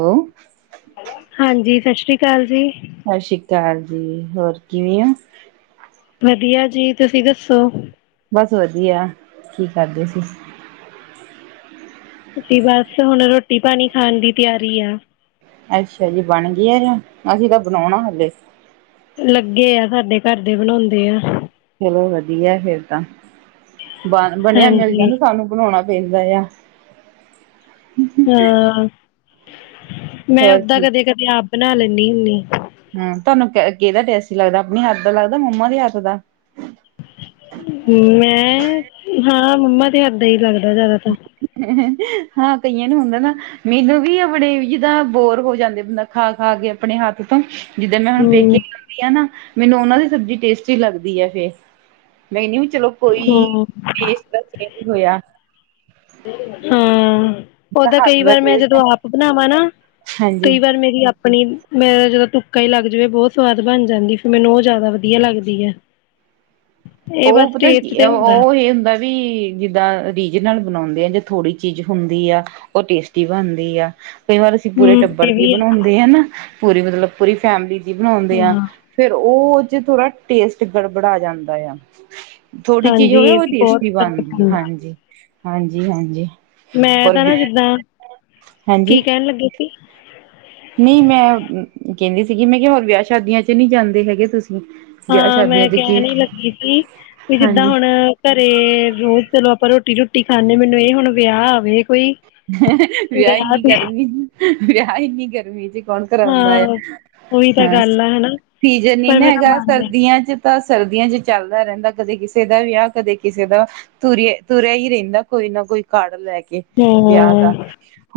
Hello ਹਾਂਜੀ ਸਤਿ ਸ੍ਰੀ ਅਕਾਲ ਜੀ। ਸਤਿ ਸ੍ਰੀ ਅਕਾਲ ਜੀ ਹੋਰ ਕਿਵੇਂ ਹੋ? ਵਧੀਆ ਜੀ ਤੁਸੀਂ ਦੱਸੋ? ਬਸ ਵਧੀਆ ਕੀ ਕਰਦੇ ਸੀ। ਅ ਬਸ ਹੁਣ ਰੋਟੀ ਪਾਣੀ ਖਾਣ ਦੀ ਤਿਆਰੀ ਆ। ਅੱਛਾ ਜੀ ਬਣ ਗਈ ਆ ਜਾ ਅਸੀਂ ਤਾਂ ਬਣਾਉਣਾ ਹਾਲੇ ਲੱਗੇ ਆ ਸਾਡੇ ਘਰ ਦੇ ਬਣਾਉਂਦੇ ਆ। ਚਲੋ ਵਧੀਆ ਫੇਰ ਤਾਂ ਬ ਬਣਿਆ ਮਿਲ ਹਾਂਜੀ ਜਾਂਦਾ ਸਾਨੂੰ ਬਣਾਉਣਾ ਪੈਂਦਾ ਆ। ਹਾਂ ਮੈਂ ਹੋਰ ਓਦਾਂ ਕਦੇ ਕਦੇ ਆਪ ਬਣਾ ਲੈਂਦੀ ਹੁੰਦੀ। ਹਮ ਤੁਹਾਨੂੰ ਕਿਹਦਾ ਟੈਸ ਲੱਗਦਾ ਆਪਣੀ ਹੱਥ ਦਾ ਲੱਗਦਾ ਮੰਮਾ ਦੇ ਹੱਥ ਦਾ ਮੈਂ ਹਾਂ ਮੰਮਾ ਤੇ ਹਰਦਾਂ ਹੀ ਲੱਗਦਾ ਜ਼ਿਆਦਾ ਤਾਂ ਹਾਂ ਕਈਆਂ ਨੂੰ ਹੁੰਦਾ ਨਾ ਮੈਨੂੰ ਵੀ ਆਪਣੇ ਜਿੱਦਾਂ ਬੋਰ ਹੋ ਜਾਂਦੇ ਬੰਦਾ ਖਾ ਖਾ ਕੇ ਆਪਣੇ ਹੱਥ ਤੋਂ ਜਿੱਦਰ ਮੈਂ ਹੁਣ ਪੇਕੇ ਹਮ ਲਾਉਦੀ ਹਾਂ ਨਾ ਮੈਨੂੰ ਉਹਨਾਂ ਦੀ ਸਬਜ਼ੀ ਟੇਸਟੀ ਲੱਗਦੀ ਹੈ ਫੇਰ ਮੈਂਨੀ ਚਲੋ ਕੋਈ ਹਾਂ ਦੇਸ਼ ਦਾ ਹੋਇਆ। ਹਮ। ਓਦਾਂ ਹੱਥ ਕਈ ਦਾ ਵਾਰ ਮੈਂ, ਟੇਸਟ ਜਦੋਂ ਆਪ ਬਣਾਵਾਂ ਨਾ ਹਾਂਜੀ। ਕਈ ਵਾਰ ਮੇਰੀ ਆਪਣੀ ਮੇ ਜਦੋਂ ਕਈ ਲੱਗ ਜਾਵੇ, ਬਹੁਤ ਸਵਾਦ ਬਣ ਜਾਂਦੀ ਫਿਰ ਮੈਨੂੰ ਉਹ ਜ਼ਿਆਦਾ ਵਧੀਆ ਲੱਗਦੀ ਹੈ। ਇਹ ਉਹ ਬਸ ਪਤਾ ਕੀ ਟੇਸਟ ਤੇ ਹੁੰਦਾ ਉਹ ਇਹ ਹੁੰਦਾ। ਵੀ ਜਿੱਦਾਂ ਰੀਜਨਲ ਬਣਾਦੇ ਆ ਜਾਂ ਥੋੜੀ ਚੀਜ਼ ਹੁੰਦੀ ਆ, ਉਹ ਟੇਸਟੀ ਬਣਦੀ ਆ। ਕਈ ਵਾਰ ਅਸੀਂ ਪੂਰੇ ਹਮ ਟੱਬਰ ਇਹ ਦੀ ਵੀ ਹੈ ਬਣਾਦੇ ਆ, ਨਾ ਪੂਰੀ ਮਤਲਬ ਪੂਰੀ ਫੈਮਿਲੀ ਬਣਾਦੇ ਆ ਹਾਂ ਫੇਰ, ਉਹ ਚ ਥੋੜਾ ਟੇਸਟ ਗੜਬੜ ਆ ਜਾਂਦਾ ਆ। ਥੋੜੀ ਚੀਜ਼ ਹਾਂਜੀ ਹੋਵੇ, ਇਹ ਉਹ ਵੀ ਬਹੁਤ ਦੇਸ਼ਟੀ ਫ਼ਰਕ ਬਣਦੀ ਹੈ, ਪੈਂਦਾ ਹਾਂਜੀ-ਹਾਂਜੀ-ਹਾਂਜੀ। ਮੈਂ ਤਾਂ ਨਾ ਜਿੱਦਾਂ ਹਾਂਜੀ ਕੀ ਕਹਿਣ ਲੱਗੇ ਸੀ। ਨਹੀਂ ਮੈਂ ਕਹਿੰਦੀ ਸੀਗੀ, ਮੈਂ ਕਿਹਾ ਹੋਰ ਵਿਆਹ ਸ਼ਾਦੀਆਂ ਚ ਨਹੀਂ ਜਾਂਦੇ ਹੈਗੇ ਤੁਸੀਂ। ਵਿਆਹ ਹਾਂ, ਸ਼ਾਦੀਆਂ ਮੈਂ ਚ ਕੀ ਕਹਿਣ ਹੀ ਲੱਗੀ ਸੀ। ਵੀ ਜਿੱਦਾਂ ਹਾਂਜੀ। ਹੁਣ ਘਰੇ ਰੋਜ਼ ਚਲੋ, ਆਪਾਂ ਰੋਟੀ ਰੁੋਟੀ ਖਾਂਦੇ ਮੈਨੂੰ ਇਹ ਹੁਣ ਵਿਆਹ ਆਵੇ ਕੋਈ ਵਿਆਹ ਇੰਨੀ ਗਰਮੀ ਵਿਆਹ ਇੰਨੀ ਗਰਮੀ ਚ ਕੌਣ ਕਰਾਦਾ ਆ ਹਾਂ ਉਹੀ ਤਾਂ ਹਾਂ, ਗੱਲ ਆ ਹੈ ਨਾ ਸੀਜਨ ਨ ਪਰ ਨਾ ਮੇਰਾ ਹੈਗਾ ਮਨ ਹੈ ਸਰਦੀਆਂ ਚ ਤਾਂ ਸਰਦੀਆਂ ਚ ਚੱਲਦਾ ਰਹਿੰਦਾ, ਕਦੇ ਕਿਸੇ ਦਾ ਵਿਆਹ ਕਦੇ ਕਿਸੇ ਦਾ ਤੁਰਿਆ ਤੁਰਿਆ ਹੀ ਰਹਿੰਦਾ ਕੋਈ ਨਾ। ਕੋਈ ਘੜ ਲੈ ਕੇ ਵਿਆਹ ਦਾ ਹਾਂ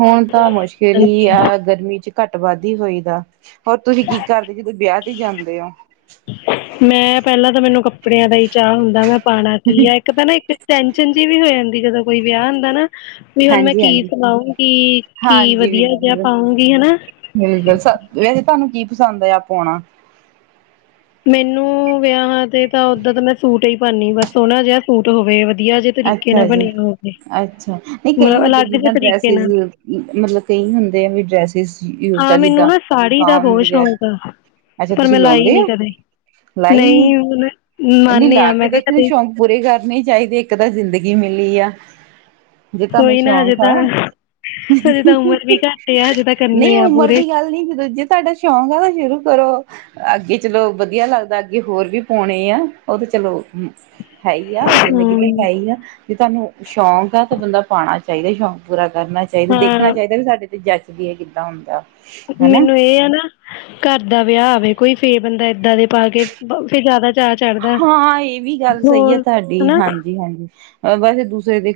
ਹੁਣ ਤਾਂ ਮੁਸ਼ਕਿਲ ਹਾਂਜੀ ਹੀ ਆ ਗਰਮੀ ਘੱਟ ਵੱਧੀ ਹੋਈ ਦਾ ਹੋਰ ਤੁਸੀਂ ਕੀ ਕਰਦੇ ਜਦੋਂ ਵਿਆਹ ਤੇ ਜਾਂਦੇ ਹੋ। ਮੈਂ ਪਹਿਲਾਂ ਤਾਂ ਮੈਨੂੰ ਕੱਪੜਿਆਂ ਦਾ ਹੀ ਚਾਹ ਹੁੰਦਾ ਮੈਂ ਪਾਉਣਾ ਕੀ ਆ ਇੱਕ ਤਾਂ ਨਾ ਇੱਕ ਟੈਨਸ਼ਨ ਜਿਹੀ ਵੀ ਹੋ ਜਾਂਦੀ ਜਦੋਂ ਕੋਈ ਵਿਆਹ ਹੁੰਦਾ ਨਾ। ਵੀ ਹੁਣ ਮੈਂ ਹਾਂਜੀ ਕੀ ਹਾਂਜੀ ਸੁਣਾਉਂਗੀ, ਕੀ ਹਾਂਜੀ ਵਧੀਆ ਜਿਹਾ ਬਿਲਕੁਲ ਪਾਊਂਗੀ ਹਨਾ। ਬਿਲਕੁਲ ਸ ਵੈਸੇ ਤੁਹਾਨੂੰ ਕੀ ਪਸੰਦ ਆ ਆਣਾ। ਮੈਨੂੰ ਵਿਆਹ ਹਾਂ ਤੇ ਤਾਂ ਓਦਾਂ ਤਾਂ ਮੈਂ ਸੂਟ ਹੀ ਈ, ਪਾਦੀ ਬਸ ਸੋਹਣਾ ਜਿਹਾ ਸੂਟ ਹੋਵੇ। ਵਧੀਆ ਜਿਹੇ ਤਰੀਕੇ ਨਾਲ ਅੱਛਾ ਜੀ ਬਣਿਆ ਹੋਵੇ ਅੱਛਾ ਨਹੀਂ ਕਈ ਮਤਲਬ ਅਲੱਗ ਜਿਹੇ ਜਿੱਦਾਂ ਤਰੀਕੇ ਡਰੈਸਿਸ ਨਾਲ ਮਤਲਬ ਕਈ ਹੁੰਦੇ ਆ ਵੀ, ਡਰੈਸਿਸ ਯੂਜ ਹਾਂ ਕਰ ਮੈਨੂੰ ਜਿੱਦਾਂ ਨਾ ਸਾੜੀ ਬਾ ਦਾ ਬਹੁਤ ਵਗੈਰਾ। ਸ਼ੌਕ ਆ ਅੱਛਾ, ਪਰ ਤੁਸੀਂ ਮੈਂ ਲਾਈ ਲਾਉਦੇ ਨੀ ਹੋ? ਕਦੇ ਲਾਈ ਨੀ ਨਹੀਂ ਹੁਣ ਕਹਿੰਦੀ, ਮੰਨ ਆ ਲਾ ਮੈਂ ਕੇ ਕਿਹਾ ਦੇਖਣੇ ਕਦੇ ਸ਼ੌਂਕ ਪੂਰੇ ਕਰਨੇ ਚਾਹੀਦੇ। ਦਾ ਜ਼ਿੰਦਗੀ ਮਿਲੀ ਆ। ਜੇ ਤੁਹਾਨੂੰ ਕੋਈ ਨਾ ਹਜੇ ਸ਼ੌਂਕ ਤਾਂ ਆ ਹਜੇ, ਤਾਂ ਉਮਰ ਵੀ ਘੱਟ ਆ ਹਜੇ ਤਾਂ ਨਹੀਂ ਕਰਨੇ ਆ ਉਮਰ ਪੂਰੇ ਦੀ ਗੱਲ ਨੀ ਸੀ, ਦੂਜੇ ਤੁਹਾਡਾ ਸ਼ੌਂਕ ਆ ਤਾਂ ਸ਼ੁਰੂ ਕਰੋ। ਅੱਗੇ ਚਲੋ ਵਧੀਆ ਲੱਗਦਾ, ਅੱਗੇ ਹੋਰ ਵੀ ਪਾਣੇ ਆ ਉਹ ਤੇ ਚਲੋ। ਹੂੰ ਹੈ ਹੀ ਆ ਜ਼ਿੰਦਗੀ ਤੇ ਹੂੰ ਹੈ ਹੀ ਆ, ਜੇ ਤੁਹਾਨੂੰ ਸ਼ੌਂਕ ਆ ਤੇ ਬੰਦਾ ਪਾਉਣਾ। ਚਾਹੀਦਾ ਸ਼ੌਂਕ ਪੂਰਾ ਕਰਨਾ ਚਾਹੀਦਾ, ਦੇਖਣਾ ਹਾਂ ਚਾਹੀਦਾ ਵੀ ਸਾਡੇ 'ਤੇ ਜੱਚਦੀ ਹੈ ਕਿੱਦਾਂ ਹੁੰਦਾ। ਹਨਾ ਮੈਨੂੰ ਇਹ ਆ ਨਾ ਘਰ ਦਾ, ਵਿਆਹ ਆਵੇ ਕੋਈ ਫੇਰ ਬੰਦਾ। ਇੱਦਾਂ ਦੇ ਪਾ ਕੇ ਫੇਰ ਜ਼ਿਆਦਾ। ਚਾਅ ਚੜ੍ਹਦਾ ਹਾਂ ਇਹ ਵੀ ਗੱਲ ਸਹੀ ਹੈ, ਹੋਰ ਤੁਹਾਡੀ ਹਨਾ ਹਾਂਜੀ-ਹਾਂਜੀ ਵੈਸੇ ਦੂਸਰੇ ਦੇ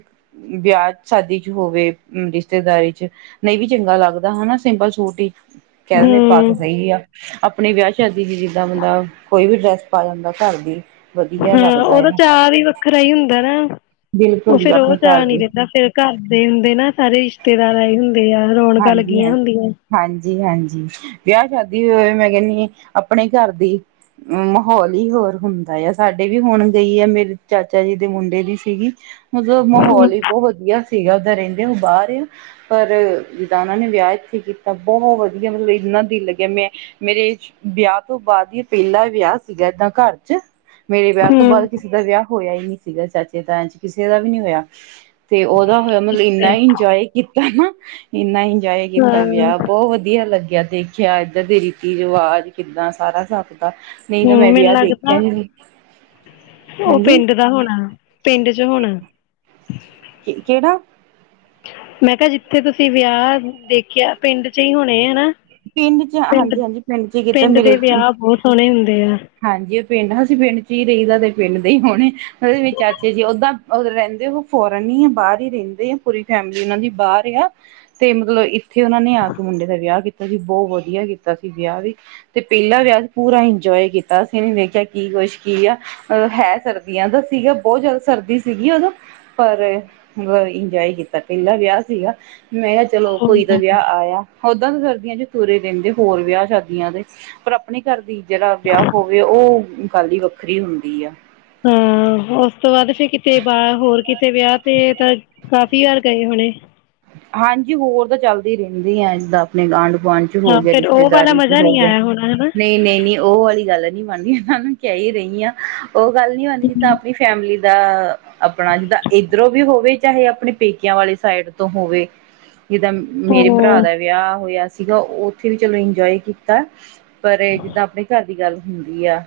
ਵਿਆਹ ਸ਼ਾਦੀ ਚ ਹੋਵੇ, ਰਿਸ਼ਤੇਦਾਰੀ ਚ ਨਹੀਂ ਵੀ ਚੰਗਾ ਲੱਗਦਾ ਹਨਾ ਸਿੰਪਲ ਸੂਟ ਹੀ ਕਹਿ ਦਿੰਦੇ ਪਾ ਹੂੰ ਕੇ ਸਹੀ ਆ, ਆਪਣੀ ਵਿਆਹ ਸ਼ਾਦੀ ਸੀ ਜਿੱਦਾਂ ਬੰਦਾ ਕੋਈ ਵੀ ਡਰੈਸ ਪਾ ਜਾਂਦਾ। ਕਰਦੀ। ਹਾਂ ਉਹਦਾ ਚਾਅ ਵੀ ਵੱਖਰਾ ਹੀ ਹੁੰਦਾ ਨਾ। ਉਹ ਬਿਲਕੁਲ ਜੀ ਫੇਰ ਉਹ ਆਪਣੇ ਚਾ ਘਰ ਨੀ ਦੀ ਰਹਿੰਦਾ, ਫੇਰ ਘਰ ਦੇ ਹੁੰਦੇ ਨਾ ਸਾਰੇ ਰਿਸ਼ਤੇ ਰਿਸ਼ਤੇਦਾਰਾਂ ਹੀ ਹੁੰਦੇ ਆ, ਰੌਣਕਾਂ ਲੱਗੀਆਂ ਹੁੰਦੀਆਂ। ਜੀ ਹਾਂਜੀ, ਵਿਆਹ ਸ਼ਾਦੀ ਹੋ ਹੋਵੇ ਮੈਂ ਕਹਿੰਦੀ ਆਪਣੇ ਘਰ ਦੀ ਮਾਹੌਲ ਹੀ ਹੋਰ ਹੁੰਦਾ, ਆ ਸਾਡੇ ਵੀ ਹੁਣ ਗਈ ਆ ਮੇਰੇ ਚਾਚਾ ਜੀ ਦੇ ਮੁੰਡੇ ਦੀ ਸੀਗੀ ਮਤਲਬ ਹੂੰ ਮਾਹੌਲ ਹੀ ਬਹੁਤ ਵਧੀਆ ਸੀਗਾ, ਉੱਦਾਂ ਰਹਿੰਦੇ ਹੋ ਬਾਹਰ ਆ ਪਰ ਜਿੱਦਾਂ ਉਹਨਾਂ ਨੇ ਵਿਆਹ ਇੱਥੇ ਕੀਤਾ ਬਹੁਤ ਵਧੀਆ, ਮਤਲਬ ਇੰਨਾ ਦਿਲ ਲੱਗਿਆ ਮੈਂ ਮੇਰੇ ਵਿਆਹ ਤੋਂ ਬਾਅਦ ਹੀ ਪਹਿਲਾ ਵਿਆਹ ਸੀਗਾ, ਏਦਾਂ ਘਰ ਚ ਮੇਰੇ ਵਿਆਹ ਤੋਂ ਬਾਅਦ ਹੂੰ ਕਿਸੇ ਦਾ ਵਿਆਹ ਹੋਇਆ, ਹੀ ਨਹੀਂ ਸੀਗਾ ਚਾਚੇ ਤਾਏ ਚ ਕਿਸੇ ਦਾ ਵੀ ਨੀ ਹੋਇਆ ਤੇ ਉਹਦਾ ਮਤਲਬ ਇੰਨਾ ਇੰਜੋਏ ਕੀਤਾ ਨਾ ਇੰਨਾ ਇੰਜੋਏ ਕੀਤਾ, ਹਾਂ ਵਿਆਹ ਬਹੁਤ ਵਧੀਆ ਲੱਗਿਆ। ਦੇਖਿਆ ਇੱਧਰ ਦੇ ਰੀਤੀ, ਰਿਵਾਜ ਕਿੱਦਾਂ ਸਾਰਾ ਸ ਹੂੰ, ਮੈਨੂੰ ਲੱਗਦਾ ਉਹ ਹਾਂਜੀ ਪਿੰਡ ਦਾ ਹੋਣਾ। ਪਿੰਡ ਚ ਹੋਣਾ। ਕਿਹੜਾ ਮੈਂ ਕਿਹਾ ਜਿੱਥੇ ਤੁਸੀਂ ਵਿਆਹ ਦੇਖਿਆ ਪਿੰਡ ਚ ਹੀ ਹੋਣੇ ਹਨਾ। ਪਿੰਡ ਚ ਪਿੰਡ ਹਾਂਜੀ ਹਾਂਜੀ ਪਿੰਡ ਚ ਕੀਤਾ ਮੇਰੇ ਦੇ ਵਿਆਹ ਬਹੁਤ ਸੋਹਣੇ ਹੁੰਦੇ ਆ। ਹਾਂਜੀ ਪਿੰਡ ਅਸੀਂ ਪਿੰਡ ਚ ਹੀ ਰਹੀਦਾ ਤੇ ਪਿੰਡ ਦੇ ਹੀ ਹੋਣੇ ਉਹਦੇ ਵਿੱਚ ਚਾਚੇ ਜੀ ਓਦਾਂ ਰਹਿੰਦੇ ਉਹ ਫੋਰਨ ਬਾਹਰ ਹੀ ਰਹਿੰਦੇ ਆ ਪੂਰੀ ਫੈਮਿਲੀ ਉਹਨਾਂ ਦੀ ਬਾਹਰ ਆ ਤੇ ਮਤਲਬ ਇੱਥੇ ਉਹਨਾਂ ਨੇ ਆ ਕੇ ਮੁੰਡੇ ਦਾ ਵਿਆਹ ਕੀਤਾ। ਸੀ ਬਹੁਤ ਵਧੀਆ ਕੀਤਾ ਸੀ ਵਿਆਹ ਵੀ ਤੇ ਪਹਿਲਾਂ ਵਿਆਹ ਪੂਰਾ ਇੰਜੋਏ ਕੀਤਾ ਅਸੀਂ ਦੇਖਿਆ ਕੀ ਕੁਛ ਕੀ ਆ ਅਹ ਹੈ ਸਰਦੀਆਂ ਦਾ ਸੀਗਾ ਬਹੁਤ ਜ਼ਿਆਦਾ ਸਰਦੀ ਸੀਗੀ ਉਦੋਂ ਪਰ-' ਇੰਜੋਏ ਕੀਤਾ ਪਹਿਲਾ ਵਿਆਹ ਸੀਗਾ ਮੈਂ ਕਿਹਾ ਚਲੋ ਕੋਈ ਤਾਂ ਹਾਂ ਵਿਆਹ ਆਇਆ ਓਦਾਂ ਫਿਰ ਚ ਤੁਰੇ ਦਿੰਦੇ ਹੋਰ ਵਿਆਹ ਸ਼ਾਦੀਆਂ ਦੇ ਪਰ ਆਪਣੇ ਘਰ ਦੀ ਜਿਹੜਾ ਵਿਆਹ ਹੋਵੇ ਉਹ ਖਾਲੀ ਵੱਖਰੀ ਹੁੰਦੀ ਆ। ਹੂੰ ਉਸ ਤੋਂ ਬਾਅਦ ਫਿਰ ਕਿਤੇ ਬਾਹ ਹੋਰ ਕਿਤੇ ਵਿਆਹ ਤੇ ਤਾਂ ਕਾਫ਼ੀ ਵਾਰ ਗਏ ਹੋਣੇ। ਹਾਂਜੀ ਹੋਰ ਤਾਂ ਚੱਲਦੀ ਰਹਿੰਦੀ ਆ ਜਦਾਂ ਆਪਣੇ ਗਾਂਢ ਵਾਨ ਚ ਹੋ ਹਾਂ ਗਿਆ ਫਿਰ ਉਹ ਵਾਲਾ ਰਿਸ਼ਤੇਦਾਰੀ ਚ ਮਜ਼ਾ ਹੋ ਨਹੀਂ ਗਿਆ ਆਇਆ ਹੋਣਾ ਹਨਾ ਨਹੀਂ ਨਹੀਂ ਨਹੀਂ ਉਹ ਵਾਲੀ ਗੱਲ ਮੰਨਨੀ ਇਹਨਾਂ ਨੂੰ ਕ ਹੀ ਰਹੀ ਹ। ਉਹ ਗੱਲ ਨੀ ਹਦੀ ਜਿੱਦਾਂ ਆਪਣੀ ਫੈਮਿਲੀ ਦਾ ਆਪਣਾ ਜਿੱਦਾਂ ਇੱਧਰੋਂ ਵੀ ਹੋਵੇ। ਚਾਹੇ ਆਪਣੇ ਪੇਕਿਆਂ ਵਾਲੀ ਸਾਈਡ ਤੋਂ ਹੋਵੇ ਜਿੱਦਾਂ ਮੇਰੇ ਭਰਾ ਉਹ ਦਾ ਵਿਆਹ ਹੋਇਆ ਸੀਗਾ ਉੱਥੇ ਵੀ ਚਲੋ ਇੰਜੋਏ ਕੀਤਾ ਪਰ ਜਿੱਦਾਂ ਆਪਣੇ ਘਰ ਦੀ ਗੱਲ ਹੁੰਦੀ ਆ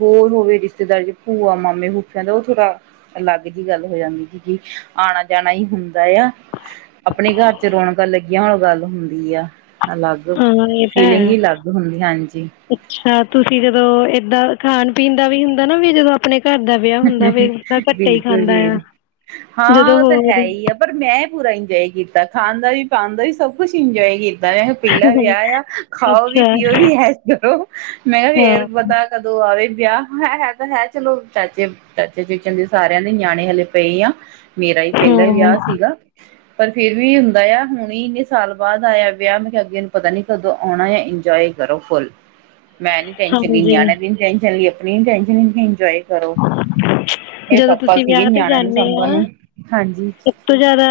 ਹੋਰ ਹੋਵੇ ਰਿਸ਼ਤੇਦਾਰ ਭੂਆ ਮਾਮੇ ਫਫਾ ਦਾ ਉਹ ਥੋੜਾ ਅਲੱਗ ਜਿਹੀ ਗੱਲ ਹੋ ਜਾਂਦੀ ਸੀ ਕਿ ਆਣਾ ਜਾਣਾ ਹੀ ਹੁੰਦਾ ਆ ਆਪਣੇ ਘਰ ਚ ਰੌਣਕਾਂ ਲੱਗੀਆਂ ਹੋਣ ਗੱਲ ਹੁੰਦੀ ਆ। ਅਲੱਗ ਹਾਂ ਇਹ ਤਾਂ ਫੀਲਿੰਗ ਹੈ। ਹੀ ਅਲੱਗ ਹੁੰਦੀ ਹਾਂਜੀ। ਅੱਛਾ ਤੁਸੀਂ ਜਦੋਂ ਏਦਾਂ ਖਾਣ ਪੀਣ ਦਾ ਵੀ ਹੁੰਦਾ ਨਾ ਵੀ ਜਦੋਂ ਆਪਣੇ ਘਰ ਦਾ ਵਿਆਹ ਹੁੰਦਾ ਫਿਰ ਤਾਂ ਬੰਦਾ ਘੱਟੇ ਹੀ ਬਿਲਕੁਲ ਖਾਂਦਾ ਜੀ । ਬਿਲ ਹਾਂ ਉਹ ਤਾਂ ਹੈ ਹੀ ਆ ਪਰ ਮੈਂ ਪੂਰਾ ਇੰਜੋਏ ਕੀਤਾ। ਖਾਣ ਦਾ ਵੀ ਪਾਣ ਦਾ ਵੀ ਸਭ ਕੁਛ ਇੰਜੋਏ ਕੀਤਾ ਮੈਂ ਕਿਹਾ ਪਹਿਲਾ ਵਿਆਹ ਆ ਖਾਓ ਵੀ ਅੱਛਾ ਪੀਓ ਵੀ ਇਸ ਇਸ ਕਰੋ ਮੈਂ ਕਿਹਾ ਹਾਂ ਫੇਰ ਕੀ ਪਤਾ ਕਦੋਂ ਆਵੇ। ਵਿਆਹ ਹੈ ਹੈ ਤਾਂ ਹੈ ਚਲੋ ਚਾਚੇ ਚਾਚੇ ਚੂਚਨ ਦੇ ਸਾਰਿਆਂ ਦੇ ਨਿਆਣੇ ਹਲੇ ਪਏ ਆ। ਮੇਰਾ ਹੀ ਪਹਿਲਾਾਂ ਹਾਂ। ਵਿਆਹ ਸੀਗਾ। ਪਰ ਫੇਿਰ ਵੀ ਹੁੰਦਾ ਆ ਹੁਣ ਹੀ ਇੰਨੇ ਸਾਲ ਬਾਅਦ ਆਇਆ ਵਿਆਹ ਮੈਂ ਕਿਹਾ ਉਹਨਾਂ ਨੇ ਪਤਾ ਨੀ ਕਦੋਂ ਆਉਣਾ ਆ ਇੰਜੋਏ ਕਰੋ ਫੁੱਲ ਮੈਂ ਨੀ ਟਸ਼ਨ ਲ ਹਾਂਜੀ ਨਿਆਣੇ ਦੀ ਨੀ ਟ ਆਪਣੀ ਨੀ ਟੈਸ਼ਨ ਲੈਂਦੀ ਇੰਜੋਏ ਕਰੋ। ਹੂੰ ਮੇਰੇ ਜਦੋਂ ਪਾਪਾ ਤੁਸੀਂ ਸੀਗੇ ਵਿਆਹ ਤੇ ਨਿਆਣਿਆਂ ਨੂੰ ਜਾਂਦੇ ਸਾਂਭਣ ਆ ਨੂੰ ਹਾਂਜੀ। ਸਭ ਤੋਂ ਜਿਆਦਾ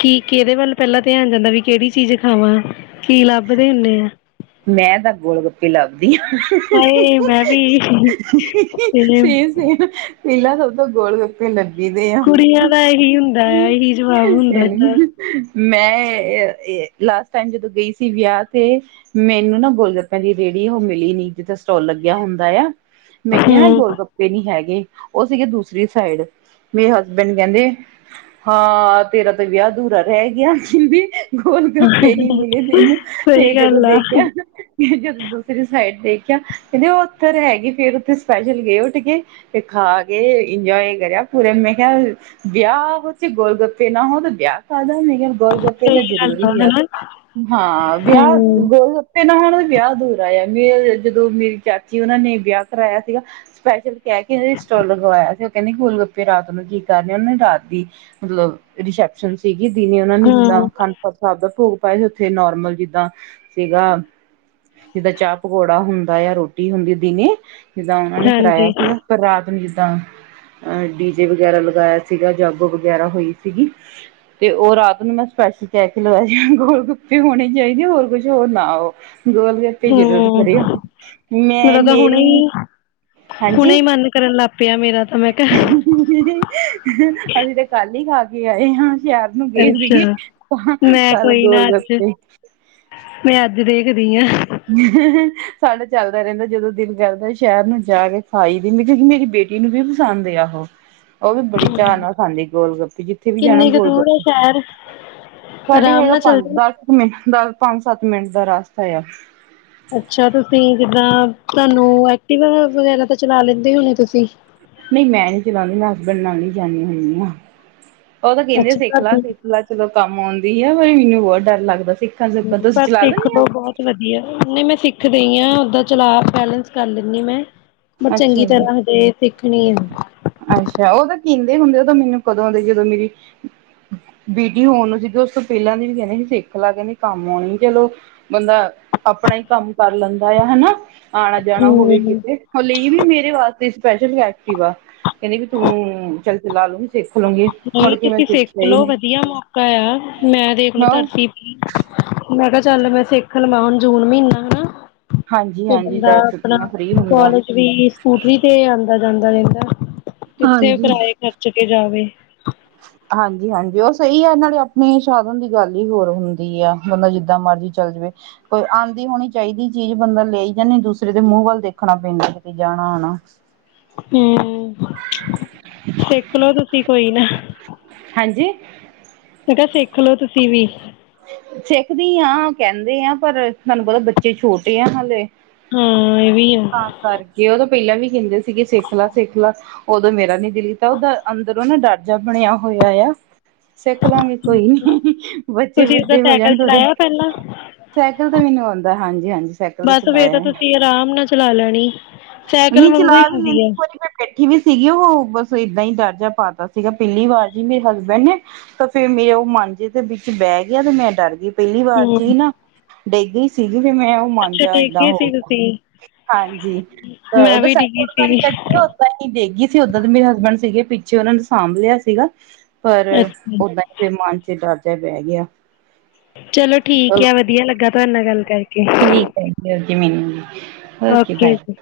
ਕੀ ਕਿਹਦੇ ਵੱਲ ਪਹਿਲਾਂ ਧਿਆਨ ਜਾਂਦਾ ਵੀ ਕਿਹੜੀ ਚੀਜ਼ ਖਾਵਾਂ ਕੀ ਲੱਭਦੇ ਹੁੰਦੇ ਆ। ਮੈਂ ਤਾਂ ਗੋਲ ਗੱਪੇ ਲੱਗਦੀ। ਹਾਏ ਮੈਂ ਵੀ ਤੇ ਸੇਮ ਸੇਮ,,, ਪਹਿਲਾ ਸਭ ਤੋਂ ਗੋਲ ਗੱਪੇ ਲੈ- ਬਹਿੰਦੇ ਆ। ਕੁੜੀਆਂ ਦਾ ਇਹੀ ਹੁੰਦਾ ਆ ਇਹੀ ਜਵਾਬ ਹੁੰਦਾ ਆ। ਮੈਂ ਲਾਸਟ ਟਾਈਮ ਜਦੋਂ ਗਈ ਸੀ ਵਿਆਹ ਤੇ ਮੈਨੂੰ ਨਾ ਗੋਲ ਗੱਪਿਆਂ ਦੀ ਰੇਹੜੀ ਉਹ ਮਿਲੀ ਨੀ ਜਿੱਥੇ ਸਟੋਲ ਲੱਗਿਆ ਹੁੰਦਾ ਆ। ਮੈਂ ਕਿਹਾ ਹੂੰ ਗੋਲ ਗੱਪੇ ਨਹੀਂ ਹੈਗੇ ਉਹ ਸੀਗੇ ਦੂਸਰੀ ਸਾਈਡ ਮੇਰੇ ਹਸਬੈਂਡ ਕਹਿੰਦੇ ਹਾਂ ਤੇਰਾ ਤੇ ਵਿਆਹ ਅਧੂਰਾ ਰਹਿ ਗਿਆ ਕਹਿੰਦੇ। ਗੋਲ ਗੱਪੇ ਨੀ ਮਿਲੇ ਤੈਨੂੰ ਫਿਰ ਸਹੀ ਜਦੋਂ ਗੱਲ ਆ ਦੇਖਿਆ ਫ ਜਦੋਂ ਦੂਸਰੀ ਸਾਈਡ ਦੇਖਿਆ। ਕਹਿੰਦੇ ਉਹ ਉੱਥਰ ਹੈਗੀ ਫੇਰ ਉੱਥੇ ਸਪੈਸ਼ਲ ਗਏ ਉੱਠ ਕੇ ਤੇ ਖਾ ਕੇ ਇੰਜੋਏ ਕਰਿਆ। ਪੂਰੇ ਮੈਂ ਕਿਹਾ ਵਿਆਹ ਹੋ ਚੇ ਗੋਲ ਗੱਪੇ ਨਾ ਹੋ ਤਾਂ ਕਾਦਾ ਮ ਗੋਲ ਗੱਪੇ ਸਹੀ ਤਾਂ ਗੱਲ ਜਰੂਰੀ ਆ ਹਨਾ ਹਾਂ ਵਿਆਹ ਹੂੰ ਗੋਲ ਗੱਪੇ ਪਹਿਲਾ ਹੁਣ ਉਹ ਵਿਆਹ ਅਧੂਰਾ ਆ। ਜਦੋਂ ਮੇਰੀ ਚਾਚੀ ਉਹਨਾਂ ਨੇ ਵਿਆਹ ਕਰਵਾਇਆ ਸੀਗਾ ਸਪੈਸ਼ਲ ਕਹਿ ਕੇ ਉਹ ਸਟੋਲ ਲਗਵਾਇਆ ਸੀ। ਕਹਿੰਦੇ ਗੋਲ ਗੱਪੇ ਰਾਤ ਨੂੰ ਕੀ ਕਰ ਰ ਉਹਨਾਂ ਨੇ ਰਾਤ ਦੀ ਮਤਲਬ ਰਿਸੈਪਸ਼ਨ ਸੀ। ਜ ਦੀ ਨੇ ਉਹਨਾਂ ਨੇ ਜਿੱਦਾਂ ਹੂੰ ਆਖੰਡ ਪਾਠ ਸਾਹਿਬ ਦਾ ਭੋਗ ਪਾਾਇਆ ਸੀ ਉੱਥੇ ਨੋਰਮਲ ਜਿੱਦਾਂ ਸੀਗਾ ਜਿੱਦਾਂ ਚਾਹ ਪਕੌੜਾ ਹੁੰਦਾ ਜਾਂ ਰੋਟੀ ਹੁੰਦੀ ਦਿਨੇ ਜਿੱਦਾਂ ਉਹਨਾ ਨੇ ਕਰਵਾਾਇਆ ਹਾਂਜੀ ਸੀਗਾ ਪਰ ਰਾਤ ਨੂੰ ਜਿੱਦਾਂ ਅਹ ਡੀਜੇ ਵਗੈਰਾ ਲਗਾਇਆ ਸੀਗਾ ਜਗ ਵਗੈਰਾ ਹੋਈ ਸੀਗੀ ਤੇ ਉਹ ਰਾਤ ਨੂੰ ਮੈਂ ਸਪਸ਼ ਕਹਿ ਕਿ ਲੋ ਜ ਗੋਲ ਗੁੱਪੇ ਹੋਣੇ ਚਾਹੀਦੇ ਹੋਰ ਕੁਛ ਹੋਰ ਨਾ ਹੋ। ਗੋਲ ਗਪੀ ਜ਼ਰੂਰ ਹੂੰ ਕਰਿਓ ਮੈਂ ਮੇਰਾ ਤਾਂ ਹੁਣੇ ਮੇਰੀ ਹੀ ਹੁਣੇ ਹਾਂਜੀ ਹੀ ਮਨ ਕਰਨ ਲੱਗ ਪਿਆ ਮੇਰਾ ਤਾਂ ਮੈਂ ਕਿਹਾ ਅਸੀਂ ਤੇ ਕੱਲ ਹੀ ਖਾ ਕੇ ਆਏ ਹਾਂ। ਸ਼ਹਿਰ ਨੂੰ ਗਏ ਸੀਗੇ ਅੱਛਾ ਮੈਂ ਕੱਲ ਕੋਈ ਨਾ ਗੋਲ ਅੱਜ ਰੱਸਤੇ ਦੀਆਂ ਹੈ। ਸਾਡਾ ਚੱਲਦਾ ਰਹਿੰਦਾ ਜਦੋਂ ਦਿਲ ਕਰਦਾ ਸ਼ਹਿਰ ਨੂੰ ਜਾ ਕੇ ਖਾਈ ਦਦੀ ਕਿਉਂਕਿ ਮੇਰੀ ਬੇ ਬੇਟੀ ਨੂੰ ਵੀ ਪਸੰਦ ਆ ਉਹ ਉਹ ਵੀ ਬੜੀ ਚਾਅ ਨਾਲ ਖਾਂਦੀ ਗੋਲ ਗੱਪੀ ਜਿੱਥੇ ਵੀ ਜਾਣਾ ਕਿੰਨੀ ਕੁ ਗੋਲ ਦੂਰ ਹੈ ਗੱਪੇ ਸ਼ਹਿਰ ਸਾਡੀ ਆਰਾਮ ਹੈਗਾ ਨਾਲ ਪੰਜ ਚੱਲਦੇ ਦਸ ਕੁ ਮਿੰਟ ਦਸ ਪੰਜ ਸੱਤ ਮਿੰਟ ਦਾ ਰਸਤਾ ਆ। ਅੱਛਾ ਤੁਸੀਂ ਜਿੱਦਾਂ ਤੁਹਾਨੂੰ ਐਕਟੀਵਾ ਵਗੈਰਾ ਤਾਂ ਚਲਾ ਲੈਂਦੇ ਹੋਣੇ ਤੁਸੀਂ ਨਹੀਂ ਮੈਂ ਨੀ ਚਲਾਉਂਦੀ ਮੈਂ ਹਸਬੈਂਡ ਨਾਲ ਹੀ ਜਾਂਦੀ ਹਦੀ ਹਾਂ। ਉਹ ਤਾਂ ਕਹਿੰਦੇ ਅੱਛਾ ਸਿੱਖਲਾ ਭਾਬੀ ਸਿੱਖਲਾ ਚਲੋ ਕੰਮ ਆਉਂਦੀ ਹੈ ਪਰ ਮੈਨੂੰ ਬਹੁਤ ਡਰ ਲੱਗਦਾ। ਸਿੱਖਣ ਸੁੱਖਣ ਤੁਸੀਂ ਬ ਚਲਾ ਦੇਖ ਲੈਂਦੇ ਹੋ? ਲੋ ਬਹੁਤ ਵਧੀਆ। ਸਿੱਖ ਰਹੀ ਹਾਂ ਓਦਾਂ ਚਲਾ ਬੈਲੈਂਸ ਕਰ ਲੈਂਦੀ ਮੈਂ ਪਰ ਅੱਛਾ ਚੰਗੀ ਜੀ ਤਰ੍ਹਾਂ ਹਜ ਸਿੱਖਣੀ ਆ। ਅੱਛਾ ਉਹ ਤਾਂ ਹੁੰਦੇ ਕਹਿੰਦੇ ਉਹ ਤਾਂ ਮੈਨੂੰ ਕਦੋਂ ਆ ਦੇ ਜਦੋਂ ਮੇਰੀ ਬੀਟੀ ਹੋਣ ਨੂੰ ਜਿੱਦ ਉਸ ਤੋਂ ਪਹਿਲਾਂ ਦੀ ਵੀ ਕਹਿੰਦੇ ਸੀ ਸਿੱਖ ਲ ਕਹਿੰਦੇ ਕੰਮ ਆਉਣੀ ਚਲੋ ਬੰਦਾ। ਆਪਣਾ ਹੀ ਕੰਮ ਕਰ ਲੈਂਦਾ ਆ ਹਨਾ ਆਉਣਾ ਜਾਣਾ ਹੋਵੇ ਹਮ ਕਿਤੇ ਹ ਲਈ ਵੀ ਮੇਰੇ ਵਾਸਤੇ ਸਪੈਸ਼ਲ ਐਕਟਿਵ ਕਹਿੰਦੇ ਵੀ ਤੂੰ ਚੱਲ ਚਲਾ ਲੂੰਗੀ। ਸਿੱਖ ਲੂੰਗੀ ਮੁੜ ਨਹੀਂ ਕੇ ਮੈਂ ਤੁਸੀਂ ਸਿੱਖਿਆ ਹੀ ਸਿੱਖਲਓ ਨੀ ਵਧੀਆ ਮੌਕਾ ਆ ਮੈਂ ਦੇਖਲੋ ਹਾਂ। ਧਰਤੀ ਮੈਂ ਕਿਹਾ ਚੱਲ ਮੈਂ ਸਿੱਖ ਲਵਾਂ ਹੁਣ ਜੂਨ ਮਹੀਨਾ ਹਨਾ। ਤੇ ਹਾਂਜੀ-ਹਾਂਜੀ ਬੰਦਾ ਦ ਆਪਣਾ ਛੁੱਟੀਆਂ ਫ੍ਰਰੀ ਹੁੰਦਾ। ਕੋਾਲਜ ਵੀ ਸਕੂਟਰੀ ਤੇ ਆਉਂਦਾ ਜਾਂਦਾ ਰਹਿੰਦਾ। ਕਿੱਥੇ ਹਾਂਜੀ। ਕਿਰਾਏ ਖਰਚ ਕੇ ਜਾਵੇ। ਹਾਂਜੀ-ਹਾਂਜੀ ਉਹ ਸਹੀ ਆ ਇਹੇ ਆਪਣੇ ਸਾਧਨ ਦੀ ਗੱਲ ਹੀ ਹੋਰ ਹੁੰਦੀ ਆ ਬੰਦਾ ਜਿੱਦਾਂ ਮਰਜ਼ੀ ਚੱਲ ਜਾਵੇ ਕੋਈ ਆਉਂਦੀ। ਹੋਣੀ ਚਾਹੀਦੀ ਚੀਜ਼ ਬੰਦਾ ਲੈ ਹੀ ਜਾਂਦੀ ਦੂਸਰੇ ਦੇ ਮੂੰਹ ਵੱਲ ਦੇਖਣਾ ਪੈਂਦਾ ਕਿਤੇ ਜਾਣਾ ਆਣਾ। ਹਮ ਸਿੱਖਲਓ ਤੁਸੀਂ ਕੋਈ ਨਾ ਹਾਂਜੀ ਤਾਂ ਸਿੱਖਲੋ ਤੁਸੀਂ ਵੀ। ਸਿੱਖਦੀ ਹਾਂ ਕਹਿੰਦੇ ਆ ਪਰ ਤੁਹਾਨੂੰ ਪਤਾ ਬੱਚੇ ਛੋਟੇ ਆ ਹਾਲੇ। ਹਾਂ ਇਹ ਵੀ ਆ ਹਾਂ ਕਰਕੇ ਉਹਦ ਪਹਿਲਾਂ ਵੀ ਕਹਿੰਦੇ ਸੀਗੇ ਸਿੱਖ ਲ ਸਿੱਖ ਲ ਉਦੋਂ ਮੇਰਾ ਨੀ ਦਿਲ ਕੀਤਾ ਉਹਦਾ ਅੰਦਰ ਉਹ ਨਾ ਡਾਟ ਬਣਿਆ ਹੋਇਆ ਆ ਸਿੱਖ ਲਾਂਗੇ ਕੋਈ ਨੀ ਤੁਸੀਂ ਓਾਂ ਵੱਡੇ ਹੋ ਸਾਈਕਲ ਜਾਣ ਥੋੜੇ ਚਲਾਇਆ ਪਹਿਲਾਂ? ਸਾਈਕਲ ਤਾਂ ਮੈਨੂੰ ਆਉਂਦਾ ਹਾਂਜੀ ਹਾਂਜੀ ਸਾਈਕਲ ਬਸ ਫਿਰ ਚਲਾਇਆ ਤਾਂ ਤੁਸੀਂ ਆਰਾਮ ਨਾਲ ਚਲਾ ਲੈਣੀ। ਸਾਈਕਲ ਨਹੀਂ ਵਾਂਗੂ ਹੀ ਚਲਾ ਵੀ ਹੁੰਦੀ ਲੈਂਦੀ ਆ ਵਾਰੀ ਮ ਬੈਠੀ ਵੀ ਸੀਗੀ ਉਹ ਬ ਏਦਾਂ ਹੀ ਦਰਜਾ ਪਾਤਾ ਸੀਗਾ ਪਹਿਲੀ ਵਾਰ ਜੀ ਮੇਰੇ ਹਸਬੈਂਡ ਨੇ ਤਾਂ ਫੇਰ ਮੇਰੇ ਉਹ ਮਾਂਜੇ ਦੇ ਵਿੱਚ ਬ ਰਹਿ ਗਿਆ ਤੇ ਮੈਂ ਡਰ ਗਈ ਪਹਿਲੀ ਵਾਰ ਚ ਹੂੰ ਹੀ ਨਾ ਡਿੱਗ ਗਈ ਸੀ। ਮੈਂ ਉਹ ਅੱਛਾ ਮੰਜਾ ਡਿੱਗ ਏਦਾਂ ਗਏ ਹੋ ਸੀ ਤੁਸੀਂ ਹਾਂਜੀ। ਤਾਂ ਮੈਂ ਉਹਦਾ ਵੀ ਸ ਡਿੱਗੀ ਨੀ ਸੀ ਲੱਗੀ ਉਓਦਾਂ ਹੀ ਦੇ ਗਈ ਸੀ ਉਓਦਾਂ ਤੇ ਮੇਰੇ ਹਸਬੈਂਡ ਸੀਗੇ ਪਿੱਛੇ ਉਹਨਾਂ ਨੇ ਸਾਂਭ ਲਿਆ ਸੀਗਾ ਪਰ ਅੱਛਾ ਓਦਾਂ ਹੀ ਫ ਮਨ ਚ ਡਰ ਬਹਿ ਗਿਆ। ਚਲੋ ਠੀਕ ਚਲੋ ਆ ਵਧੀਆ ਲੱਗਾ ਤੁਹਾਡੇ ਨਾਲ ਗੱਲ ਕਰਕੇ ਠੀਕ ਜ ਜ ਮਨੂੰ ਓਕੇ ਜੀ।